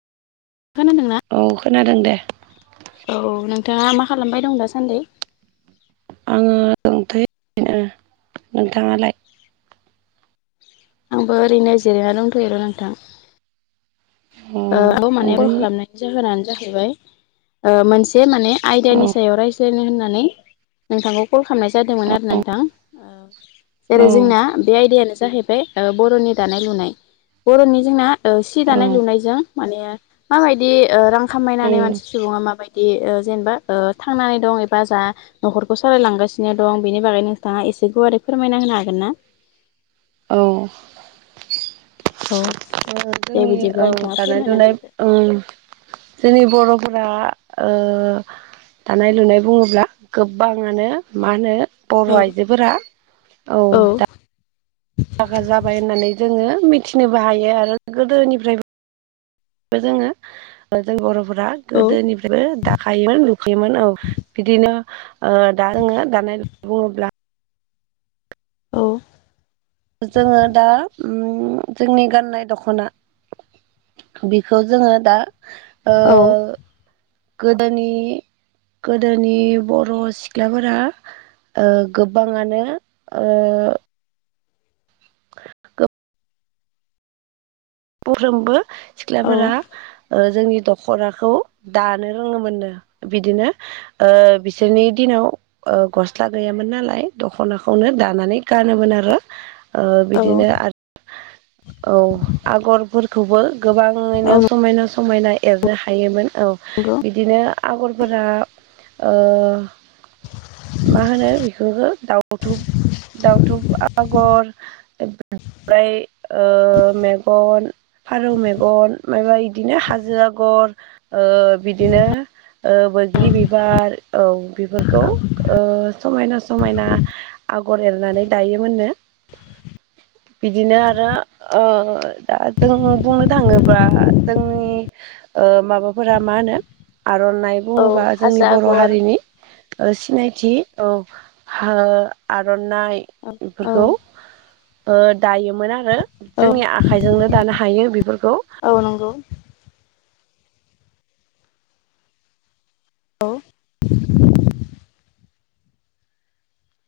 खोनादोंना औ खोनादों दे। औ नोंथाङा मा खालामबाय दं दासान्दि? आङो दोंथैयो नोंथाङालाय? आंबो ओरैनो जिरायना दंथ'योर' नोंथां। औ माने कल नोंथां खालामनायनि जाहोनानो जाहैबाय ओ मोनसे एसे माने औ आयडानि सायाव रायज्लायनो होननानै नोंथांखौ कल खालामनाय जादोंमोन आरो औ नोंथां औ जेरै जोंना बे आयदायानो जाहैबाय ओ बर'नि दानाय लुनाय बर'नि जोंना ओ सि दानाय औ लुनाय मा बायदि ओ रां खामायनानै मानसि सुबुंङा मायदि ओ जेनेबा ओ थांना दं एबा जा न'खरखौ सालायलांगासिनो दं बेनि बागै नोंथाङा एसे गुवारै फोरमायना होनो हागोन ना? औ। औ। दे जोंनि औ बिदिब्ला नोंथाङा दानाय लुनाय फोरमायना औ। जोंनि बर'फोरा ओ दानाय लुनाय बुङोब्ला गोबाङानो मा होनो? बर' होदो। आइजोफोरा औ दा बागा जाबाय होननानै जोङो मिथिनोबो हायो आरो गोदोनिफ्रायबो बोजोंङो जोङो जों बर' फोरा औ गोदोनिफ्रायबो दाखायोमोन लुखैयोमोन औ बिदिनो ओ दा जोङो दानाय बुङोब्ला औ जोङो दा ओम जोंनि गाननाय दख'ना बिखौ जोङो दा ओ औ गोदोनि गोदोनि बर' सिख्लाफोरा ओ गोबाङानो ओ गोब बरजोंबो औ सिख्लाफोरा ओ जोंनि दख'नाखौ दानो रोङोमोननो। बिदिनो ओ बिसोरनि दिनाव ओ गस्ला गैयामोन नालाय दख'नाखौनो दानानै गानोमोन आरो औ बिदिनो आरो औ आगरफोरखौबो औ गोबाङैनो समायना समायना एरनो हायोमोन। औ नंगौ। बिदिनो आगरफोरा ओ मा होनो ओ बेखौ दाउथुब दाउथुब आगर फाय ओ नेब गन फारौ मेगन मायबा इदिनो हाजो आगर ओ बिदिनो ओ बो ग्रि बिबार औ बेफोरखौ ओ समायना समायना अगर आगर एरनानै दायोमोननो बिदिनो आरो ओ दा जों बुंनो थाङोब्ला जोंनि ओ माबाफोरा मा होनो आर'नाइ औ बुङोबा जोंनि हाजो बर' आगर हारिनि सिनायथि औ हा ओ आर' नाय औ औ इफोरखौ दायोमोन आरो औ जोंनि आ खाइजोंनो दानो हायो बेफोरखौ। औ नंगौ औ